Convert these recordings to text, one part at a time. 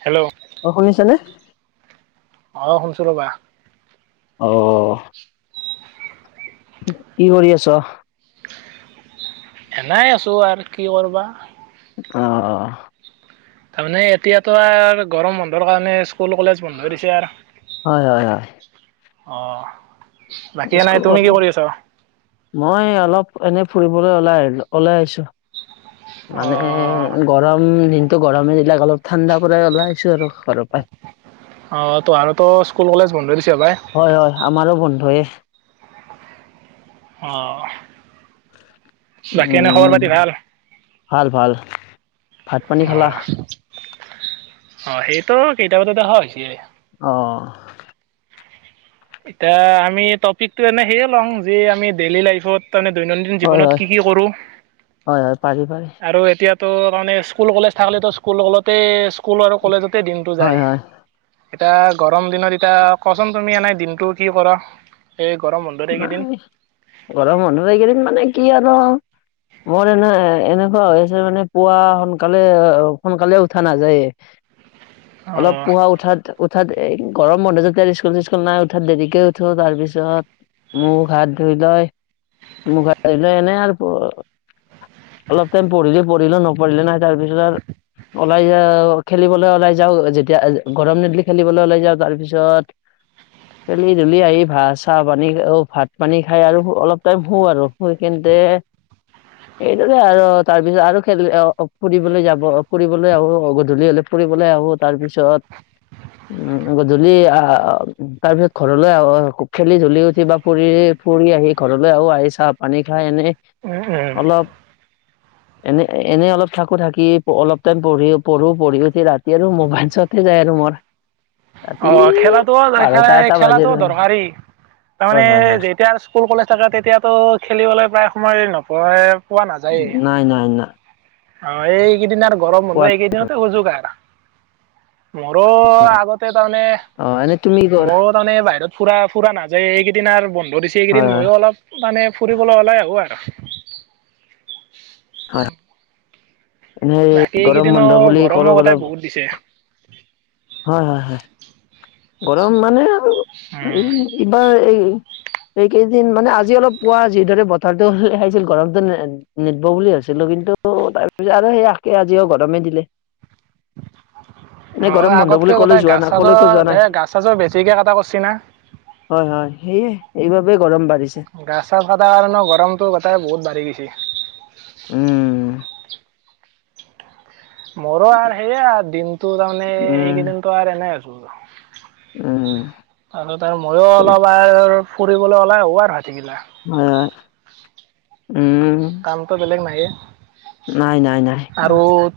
Hello অ' শুনিছানে। অ' শুনিছোঁ ৰ'বা। অ‌ অ' কি কৰি আছ? এনেই আছোঁ আৰ, কি কৰিবা? অঁ, অঁ' তাৰমানে এতিয়াতো আৰু গৰম বন্ধৰ কাৰণে স্কুল কলেজ বন্ধ দিছে আৰ। হয, হয়, হয়। অঁ' স্কুল‌ বন্ধ। মই অলপ এনেই ফুৰিবলৈ ওলাই আহিছো অকলে আহিছো অ মানে- গৰম দিনটো গৰমে দিলাক, অলপ ঠাণ্ডা পৰাই ওলাইছো আৰু ঘৰৰ পৰাই। অঁ তোহ আৰুটো স্কুল কলেজ বন্ধ দিছে সপায়। হয়, হয়, আমাৰো বন্ধয়ে। অঁ', বাকী এনেই খবৰ উম পাতি ভাল। ভাল, ভাল। ভাত পানী খালা? অঁ' অঁ' সেইটো কেইটা বজাতে হয় হেইয়ে। অঁ' এতিয়া, আমি টপিকটো এনেই সেয়ে লং, যে আমি ডেইলি লাইফত- তাৰমানে দৈনন্দিন হয় জীৱনত হয় কি কি কৰোঁ। হয় হয় পাৰি পাৰি আৰু এতিয়া- ত' তাৰমানে স্কুল কলেজ থাকিলে তো স্কুল কলেজতেই স্কুল আৰু কলেজতেই দিনটো হয় যায়। হয় এতিয়া গৰম দিনত এতিয়া কৱাচোন, তুমি এনেই দিনটো কি কৰা? এই গৰম বন্ধ ত। নাই, গৰম বন্ধ এইকেইদিন মানে কি আৰু। মোৰ এনেই এনেকুৱা হৈ আছে মানে পুৱা সোনকালে সোনকালে উঠা নাযায়েই। অলপ অ', পুৱা উঠাত- উঠাত গৰম বন্ধ যেতিয়া স্কুল চিস্কুল নাই, উঠাত দেৰিকে উঠোঁ তাৰপিছত- মুখ, হাত ধুই লয়। মুখ হাত ধুই লৈ এনেই আৰু প- অলপ টাইম পঢ়িলে পঢ়িলো, নপঢ়িলে নাই। তাৰপিছত- ওলাই যাও আৰু, খেলিবলৈ ওলাই যাওঁ। যেতিয়া গৰম নিদিলো খেলিবলে ওলাই যাওঁ, তাৰ পিছত- [inaudible] খেলি ধূলি আহি ভাত, চাহ, পানী- অ ভাত পানী খাই আৰু অলপ টাইম শু আৰু শুই কেন্তে- [inaudible] এইদৰে আৰু তাৰপিছত আৰু খেল ফুৰিবলৈ যাব, ফুৰিবলৈ আৰু গধূলি হ'লে- ফুৰিবলৈ আহোঁ, তাৰ পিছত- উম উম' গধূলি আহ তাৰ পিছত ঘৰলৈ আহো খেলি ধূলি- কিবা ফুৰি, ফুৰি আহি ঘৰলৈ আহো আহি চাহ পানী খাই এনেই- উম, উম। অলপ- এনে এনেই অলপ থাকো, থাকি অলপ টাইম পঢ়ি পঢ়ো পঢ়ি উঠি ৰাত- এতিয়া আৰু মোবাইল চোৱাতে যায় আৰু মোৰ। ৰাতি অ', খেলাটো, বাৰটা এটা বাজে খেলাটো আৰু দৰকাৰী। হয় হয় তাৰমানে হয় যেতিয়া স্কুল কলেজ থাকে তেতিয়াতো খেলিবলৈ প্ৰায় সময় নপৰেৰে। পোৱা নাযায়েই নাই নাই নাই অ, এইকেইদিন আৰু। গৰম কোৱা বন্ধ এইকেইদিনতে হুজুক আৰু। মোৰো আগতে, অ এনে তুমি কি তাৰমানে কৰা মোৰ। তাৰমানে বাহিৰত ফুৰা ফুৰা নাযায় এইকেইদিন, আৰু বন্ধ দিছে হয় এইকেইদিন হয় ময়ো অলপ। মানে ফুৰিবলৈ ওলাই আহোঁ আৰু। হয় এনে বাকী গৰম এইকেইদিনো বন্ধ বুলি গৰমৰ ক'লে গটাই গ'লে বহুত দিছে, হয়, হয়, হয়। গৰম মানে আৰু উম। এই এইবাৰ এই। এইকেইদিন মানে আজি অলপ, পোৱা যিদৰে বতৰতো [unintelligible] গৰমটো নিদব বুলি ভাবছিলো কিন্তু তাৰপিছত আৰু সেই একে আজিও গৰমে দিলে এনে অ গৰম বন্ধ আগতকে বুলি কলৈ কটাই যোৱা গাছ নাই কলৈকো চাজৰ যোৱা এ নাই গাছ চাছৰ বেছিকৈ কটা কৰিছে না হয় হয় সেয়ে সেইবাবে গৰম বাঢ়িছে গাছ চাছ কাটাৰ কাৰণে গৰমটো গোটেই বহুত বাঢ়ি গৈছে উম মোৰো আৰ সেইয়ে আৰ দিনটো তাৰমানে উম এইকেইদিনতো আৰু এনে আছো উম আৰু তাৰ মইও হয় অলপ আৰু ফুৰিবলৈ ওলাই আহো আৰ হৈ থাকিলা হয় উম কামটো বেলেগ নাইেয়ে নাই নাই নাই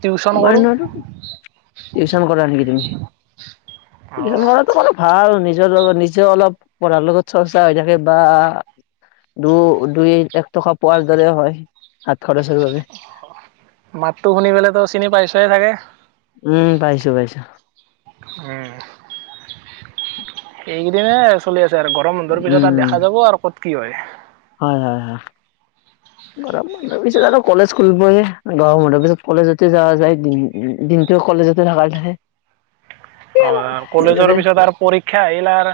টিউশ্যন কৰোঁ নো আৰু কি টিউচন কৰা নেকি তুমি অঁ টিউশন কৰাটো বাৰু ভাল নিজৰ লগত নিজেও অলপ পঢ়াৰ লগত চৰ্চা হৈ থাকে বা দু দুই এক টকা পোৱাৰ দৰে হয় হাত খৰচৰ বাবে মাতটো শুনি পেলাই তো চিনি পাইছয়ে চাগে উম পাইছো পাইছো উম এই কেইদিনে চলি আছে আৰু গট গৰমৰ বন্ধৰ পিছত আৰ উম। দেখা যাব আৰু ক'ত কি হয় হয় হয় হয় [inaudible] গৰম বন্ধৰ পিছত আৰু কলেজ খুলবয়ে হে গৰম বন্ধৰ পিছত কলেজতে যাৱা যায় দি দিনটো কলেজতে থকাল থাকে অ কলেজৰ পিছত আৰু পৰীক্ষা আহিল আৰ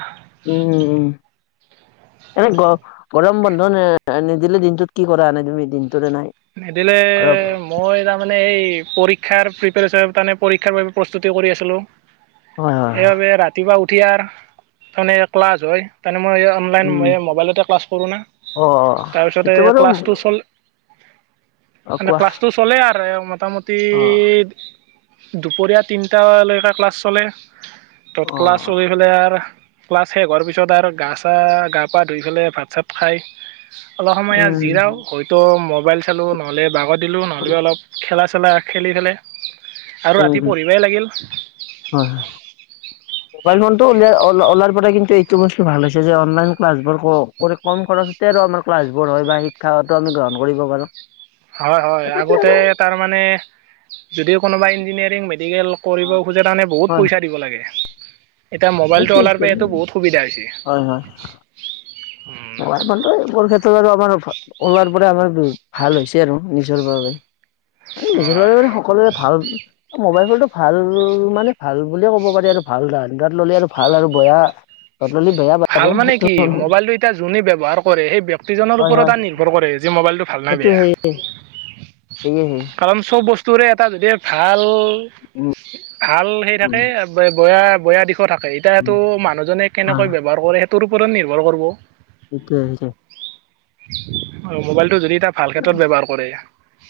উম উম এনে গৰম বন্ধ নিদিলে দিনটোত কি কৰা এনে তুমি দিনটোত এনাই নদিলে মই তাৰ মানে এই পৰীক্ষাৰ প্ৰিপেৰেচনৰ তাৰমানে পৰীক্ষাৰ বাবে প্ৰস্তুতি কৰি আছিলো হয়, হয়, হয়। সেইবাবে ৰাতিপুৱা উঠি আৰ তৰমানে ক্লাছ হয় তৰমানে মইও অনলাইন উম। মই এই ম'বাইলতে ক্লাছ কৰোঁ না অ', অ, তাৰপিছতে সেইটো বাৰু ক্লাছটো চল অ', মানে কোৱা ক্লাছটো চলে আৰু এ মোটামুটি অ'। দুপৰীয়া তিনটালৈকে ক্লাছ চলে তত ক্লাছ অ', চলি পেলাই আৰ ক্লাছ শেষ হোৱাৰ পিছত আৰু গা চা গা পা ধুই পেলাই ভাত চাত খাই অলপ সময় ইয়াত উম। জিৰাও হয়তো মোবাইল চালো নহ'লে বাগৰ দিলো নহলে উম, অলপ খেলা চেলা খেলি পেলাই আৰু ৰাতি উম, পঢ়িবাই লাগিল হয় হয় মোবাইল ফোনটো উলিয়াৰ ওলাৰ পৰায়ে কিন্তু ইটো বস্তু ভাল হৈছে যে অনলাইন ক্লাছবোৰ ক কম খৰচতে আৰু আৰ ক্লাছবোৰ হয় বা শিক্ষাটো আমি গ্ৰহণ কৰিব পাৰোঁ। হয় হয় আগতে তাৰ মানে যদিও কোনোবায়ে ইঞ্জিনিয়াৰিং‌ মে মেডিকেল কৰিব খোজে কাৰণে বহুত পইচা দিব লাগে। এতিয়া মানে মোবাইলটো অওলাৰ বাবে ফিজিকেলি এইটো বহুত সুবিধা হৈছে। হয় হয় উম [inaudible] ক্ষেত্ৰত আৰু আমাৰ ওলাৰ পৰা আমাৰ ভাল হৈছে আৰু নিজৰ বাবে। মানে নিজৰ বাবে হয় মানে সকলোৰে ভাল মোবাইল ফনটো ভাল মানে ভাল বুলিয়ে ক'ব পাৰি আৰু ভাল ধান দাত ল'লে আৰু ভাল আৰু বয়া ললি বেয়া ভাল বাৰু মানে সেইটো কি কলো। মোবাইলটো এতিয়া যোনে ব্যৱহাৰ কৰে সেই ব্যক্তিজনৰ হয় ওপৰত হয় তাৰ নিৰ্ভৰ কৰে যিয়ে মোবাইলটো ভাল না সেইটো বেয়া হয় এ কাৰণ চব বস্তুৰে এটা যদি ভাল ভাল সেই উম থাকে বয়া বয়া দিশো থাকে। এতিয়া উম সেইটো মানুহজনে হয় কেনেকৈ ব্যৱহাৰ কৰে সেইটোৰ ওপৰত নিৰ্ভৰ কৰিব। সেইটোয়ে সেইটোয়ে। আৰু মোবাইলটো যদি এটা ভাল ক্ষেত্ৰত ব্যৱহাৰ কৰে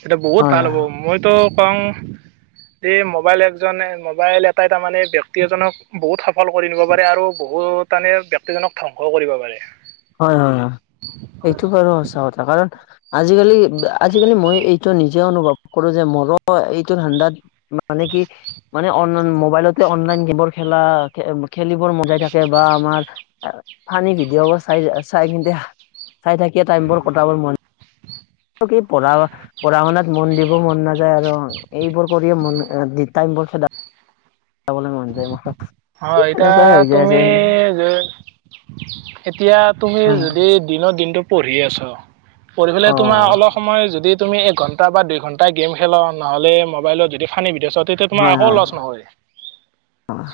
তেতিয়া বহুত হয় ভাল হ'ব। হয় মইতো কওঁ এই মোবাইল একজনে মোবাইল এটাই তাৰমানে ব্যক্তি এজনক বহুত সফল কৰি নিব পাৰে আৰু বহুত তানে বিয়ক্তিজনক ধ্বংস ও কৰিব পাৰে। হয় হয় হয় এইটো বাৰু সঁচা কথা কাৰণ আজিকালি আজিকালি মই এইটো নিজে অনুভৱ কৰো যে মোৰো এইটো ঠাণ্ডাত মানে কি মানে অন মোবাইলতে অনলাইন গেমৰ খেলা খেলিবোৰ মজাই থাকে বা আমাৰ ফানি ভিডিঅ' চা চাই চাই কিন্ত চাই থাকিয়ে টাইম বোৰ কটাবৰ মন পঢ়া পঢ়া শুনাত মন দিব মন নাযায় আৰু এইবোৰ কৰিয়ে মন দী টাইম বোৰ খেদা কি হয়, এতিয়া তেনেকুৱাই হৈ যায় আছে তুমি যে এতিয়া তুমি হয় যদি দিনৰ দিনটো পঢ়ি আছ পঢ়ি অ পেলাই তোমাৰ অলপ সময় যদি তুমি এক ঘণ্টা বা দুই ঘণ্টাই গেম খেলা নহ'লে মোবাইলত যদি ফানি ভিডিঅ চোৱাত তেতিয়া তোমাৰ হয় একো হয় লচ নহয়।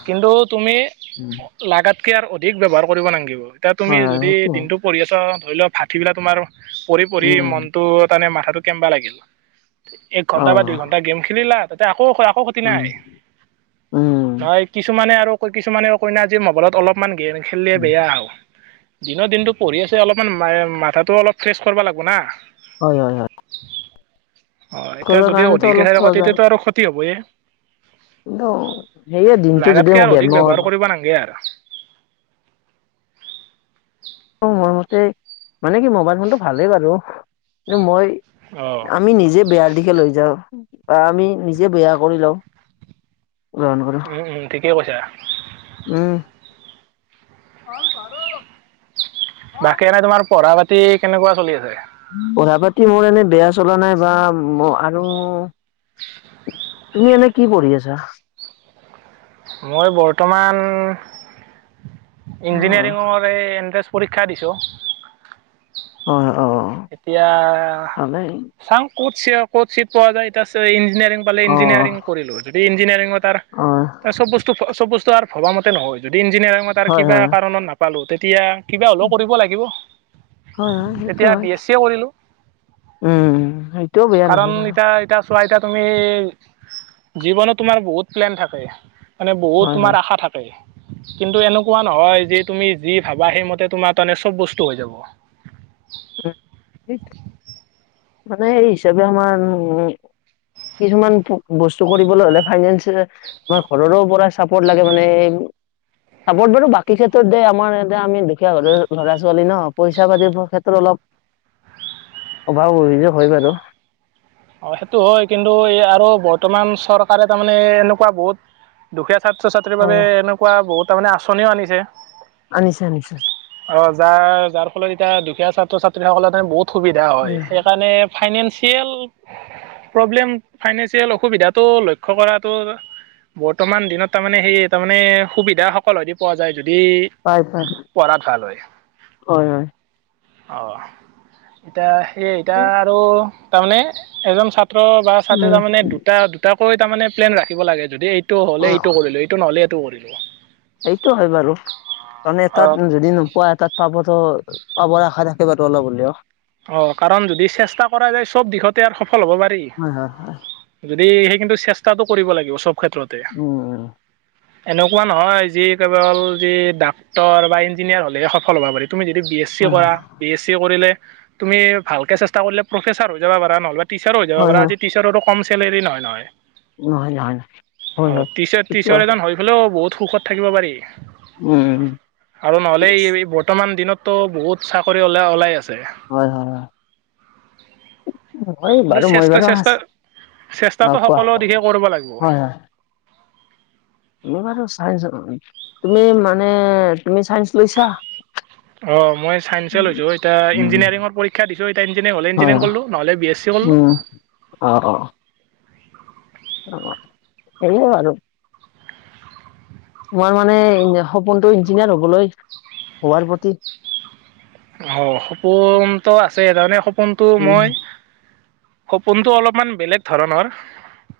কিন্তু তুমি লাগাতকে আৰু অধিক ব্যৱহাৰ কৰিব নালগিব এতিয়া তুমি হয় হয় যদি সেইটো দিনটো পঢ়ি আছ ধৰি লও ভাতি বিলা তোমাৰ পঢ়ি পঢ়ি উম, মনতটো তাৰমানে মাথাটো কেনবা লাগিল এক ঘণ্টা বা দুই অ', ঘণ্টা গেম খেলিলা তাতে আকৌ আকৌ ক্ষতি উম। নাই উম, নহয় কিছুমানে আৰু কয় কিছুমানে কয় না আজি মোবাইলত অলপমান গেম খেলিলে উম, বেয়া। দিনৰ দিনতটো পঢ়ি আছে অলপমান মাথাটো অলপ ফ্ৰেচ কৰবা লাগবনা। হয় হয় হয়। হয়, এতিয়া কৰিবৰ যদি কাৰণেতো অধিক অলপ এঠাই থকা সহজ হয়, তেতিয়াতো আৰু ক্ষতি হবয়ে। কিন্তু সেয়ে দিনটো যদি মোৰ গেমত কুৱা নাংগে আৰো। অ মই মতে মানে কি মোবাইল ফোনটো ভালেই বাৰু, এইটো মই অ আমি নিজে বেয়াৰ দিশে লৈ যাওঁ বা আমি নিজে বেয়া কৰি লওঁ। গ্ৰহণ কৰোঁ, উম উম ঠিকেই কৈছা উম। [inaudible] বাকী এনে তোমাৰ পঢ়া পাতি কেনেকুৱা চলি আছে? পঢ়া পাতি মোৰ এনেই বেয়া চলা নাই বা ম আৰু তুমি এনে কি পঢ়ি আছা? মই বৰ্তমান অ', ইঞ্জিনিয়াৰিঙৰ বাবে এন্তেৰেঞ্চ পৰীক্ষা দিছো। হয় অ এতিয়া ভালেই, চাওঁ কত কত চিত পোৱা যায় এতিয়া ইঞ্জিনিয়াৰিং পালে অ', ইঞ্জিনিয়াৰিং কৰিলো যদি ইঞ্জিনিয়াৰিঙৰ তাৰ অ', তাৰ চব বস্তু চব বস্তু আৰু ভবা মতে নহয় যদি ইঞ্জিয়াৰং মতে তাৰ হয়, কিবা হয়, কাৰণত নাপালো তেতিয়া কিবা হ'লেও কৰিব লাগিব হয়, হয়, সেইটো তেতিয়া হয়। বি চি এ কৰিলো উম সেইটোয়ও বেয়া কাৰণ নহয় বাৰু। এতিয়া এতিয়া চোৱা এতিয়া তুমি জীৱনত তোমাৰ বহুত প্লেন থাকে। মানে বহুত হয়, হয়। তোমাৰ আশা থা কে কিন্তু এনেকুৱা নহয় যে তুমি যি ভাবা সেইমতে তোমাৰ তাৰমানে চব বস্তু হৈ যাব। উম সেইটোৱে। মানে এই হিচাপে আমাৰ উম কিছুমান বস্তু কৰিবলৈ হ'লে ফাইনেন্স আমাৰ ঘৰৰো পৰা চাপৰ্ট লাগে মানে চাপৰ্ট বাৰু বাকী ক্ষেত্ৰত দেই আমাৰ এতিয়া আমি দুখীয়া ল'ৰা ছোৱালী ন পইচা পাতিৰ ক্ষেত্ৰত অলপ বা অভিযোগ হয় বাৰু। অ', সেইটো হয়, কিন্তু এই আৰু বৰ্তমান চৰকাৰে তাৰমানে এনেকুৱা বহুত দুখীয়া ছাত্ৰ ছাত্ৰীৰ বাবে অ', এনেকুৱা বহুত তাৰমানে আঁচনিও আনিছে। আনিছে, আনিছে। অ', যাৰ, যাৰ ফলত এতিয়া দুখীয়া ছাত্ৰ ছাত্ৰী সকলৰ কাৰণে বহুত সুবিধা হয় সেইকাৰণে ফাইনেন্সিয়েল প্ৰব্লেম ফাইনেন্সিয়েল অসুবিধাটো লক্ষ্য কৰাটো বৰ্তমান দিনত তাৰমানে সেই তাৰমানে সুবিধা সকলোৰে পোৱা যায় যদি পাই, পাই। পঢ়াত ভাল হয়। হয়, হয়। অহ, এতিয়া সেয়ে এতিয়া আৰু তাৰমানে এজন ছাত্ৰ বা ছাত্ৰ উম, তাৰমানে দুটা দুটাকৈ তাৰমানে প্লেন ৰাখিব লাগে যদি এইটো হ'লে এইটো অ', কৰিলো, এইটো নহ'লে এইটো কৰিলো। সেইটো হয় বাৰু মানে এটাত যদি নোপোৱা এটাত পাবতো, পাবৰ আশা থাকে বাৰু অলপ হলেও। অ', কাৰণ যদি চেষ্টা কৰা যায় চব দিশতে আৰু সফল হ'ব পাৰি। হয়, হয়, হয়, যদি সেই কিন্তু চেষ্টাটো কৰিব লাগিব চব ক্ষেত্ৰতে। উম, এনেকুৱা নহয় যি কেৱল যি ডাক্তৰ বা ইঞ্জিনিয়াৰ হ'লেহে সফল হ'বা পাৰি, তুমি যদি বি এছ ছি হয়, হয়, কৰা, বি এছ ছি কৰিলে, তুমি ভালকে চেষ্টা কৰিলে প্ৰফেছাৰ হৈ যাবা পাৰা। নহ'লে টিচাৰো হৈ যাবা হয়, পাৰা, হয়। আজি টিচাৰৰো কম চেল্লেৰী নহয় নহয়। নহয় নহয় নহয় হয় অ', হয় টিচ সেইটো টিচাৰ হয় এজন হৈ পেলেও বহুত সুখত থাকিব পাৰি। উম। আৰু নহ'লে এই, এই বৰ্তমান দিনতো বহুত চাকৰি ওলা ওলাই আছে। হয়, হয়। অই কিন্তু বাৰু মই চেষ্টা বাৰু অহ চেষ্টা চেষ্টাটো কোৱা সকলো দিশে কৰিব লাগিব। হয় হয় মই বাৰু চাইন্সৰ, তুমি মানে তুমি চাইন্স লৈছা? অ' মই ছাইন্সে লৈছোঁ। এতিয়া উম ইঞ্জিনিয়াৰিংৰ পৰীক্ষা দিছোঁ, এতিয়া ইঞ্জিনিয়াৰিং হ'লে হয় ইঞ্জিনিয়াৰিং ক'ল্লো নহ'লে বি এছ চি কল্লো। উম অ' অ'। সেইয়া আৰু। তোমাৰ মানে সপোনটো ইঞ্জিনিয়াৰ হবলৈ। হোৱাৰ প্ৰতি অ' সপোনটো আছে, তাৰমানে সপোনটো উম মই সপোনটো অলপমান বেলেগ ধৰণৰ।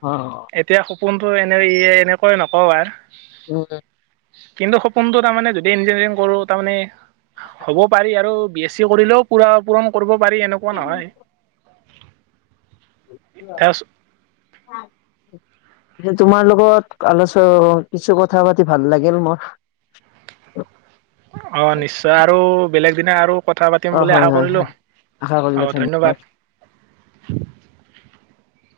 অ'। এতিয়া সপোনটো এনে ই এনেকৈ নকওঁ আৰ। [unintelligible] কিন্তু সপোনটো তাৰমানে যদি ইঞ্জিনিয়াৰিং কৰোঁ, তাৰমানে হ'ব। এতিয়া আৰু বি এছ চি কৰিলেও পুৰা পূৰণ কৰিব পাৰি এনেকুৱা নহয়। অ' [unintelligible] তোমাৰ লগত আলোচ কিছু কথা পাতি ভাল লাগিল মোৰ। অ' নিশ্চয় আৰু বেলেগ দিনা আৰু কথা অ পাতিম বুলি হয় আশা হয় কৰিলোঁ। হয় আশা কৰিলো অঁ, ধন্যবাদ!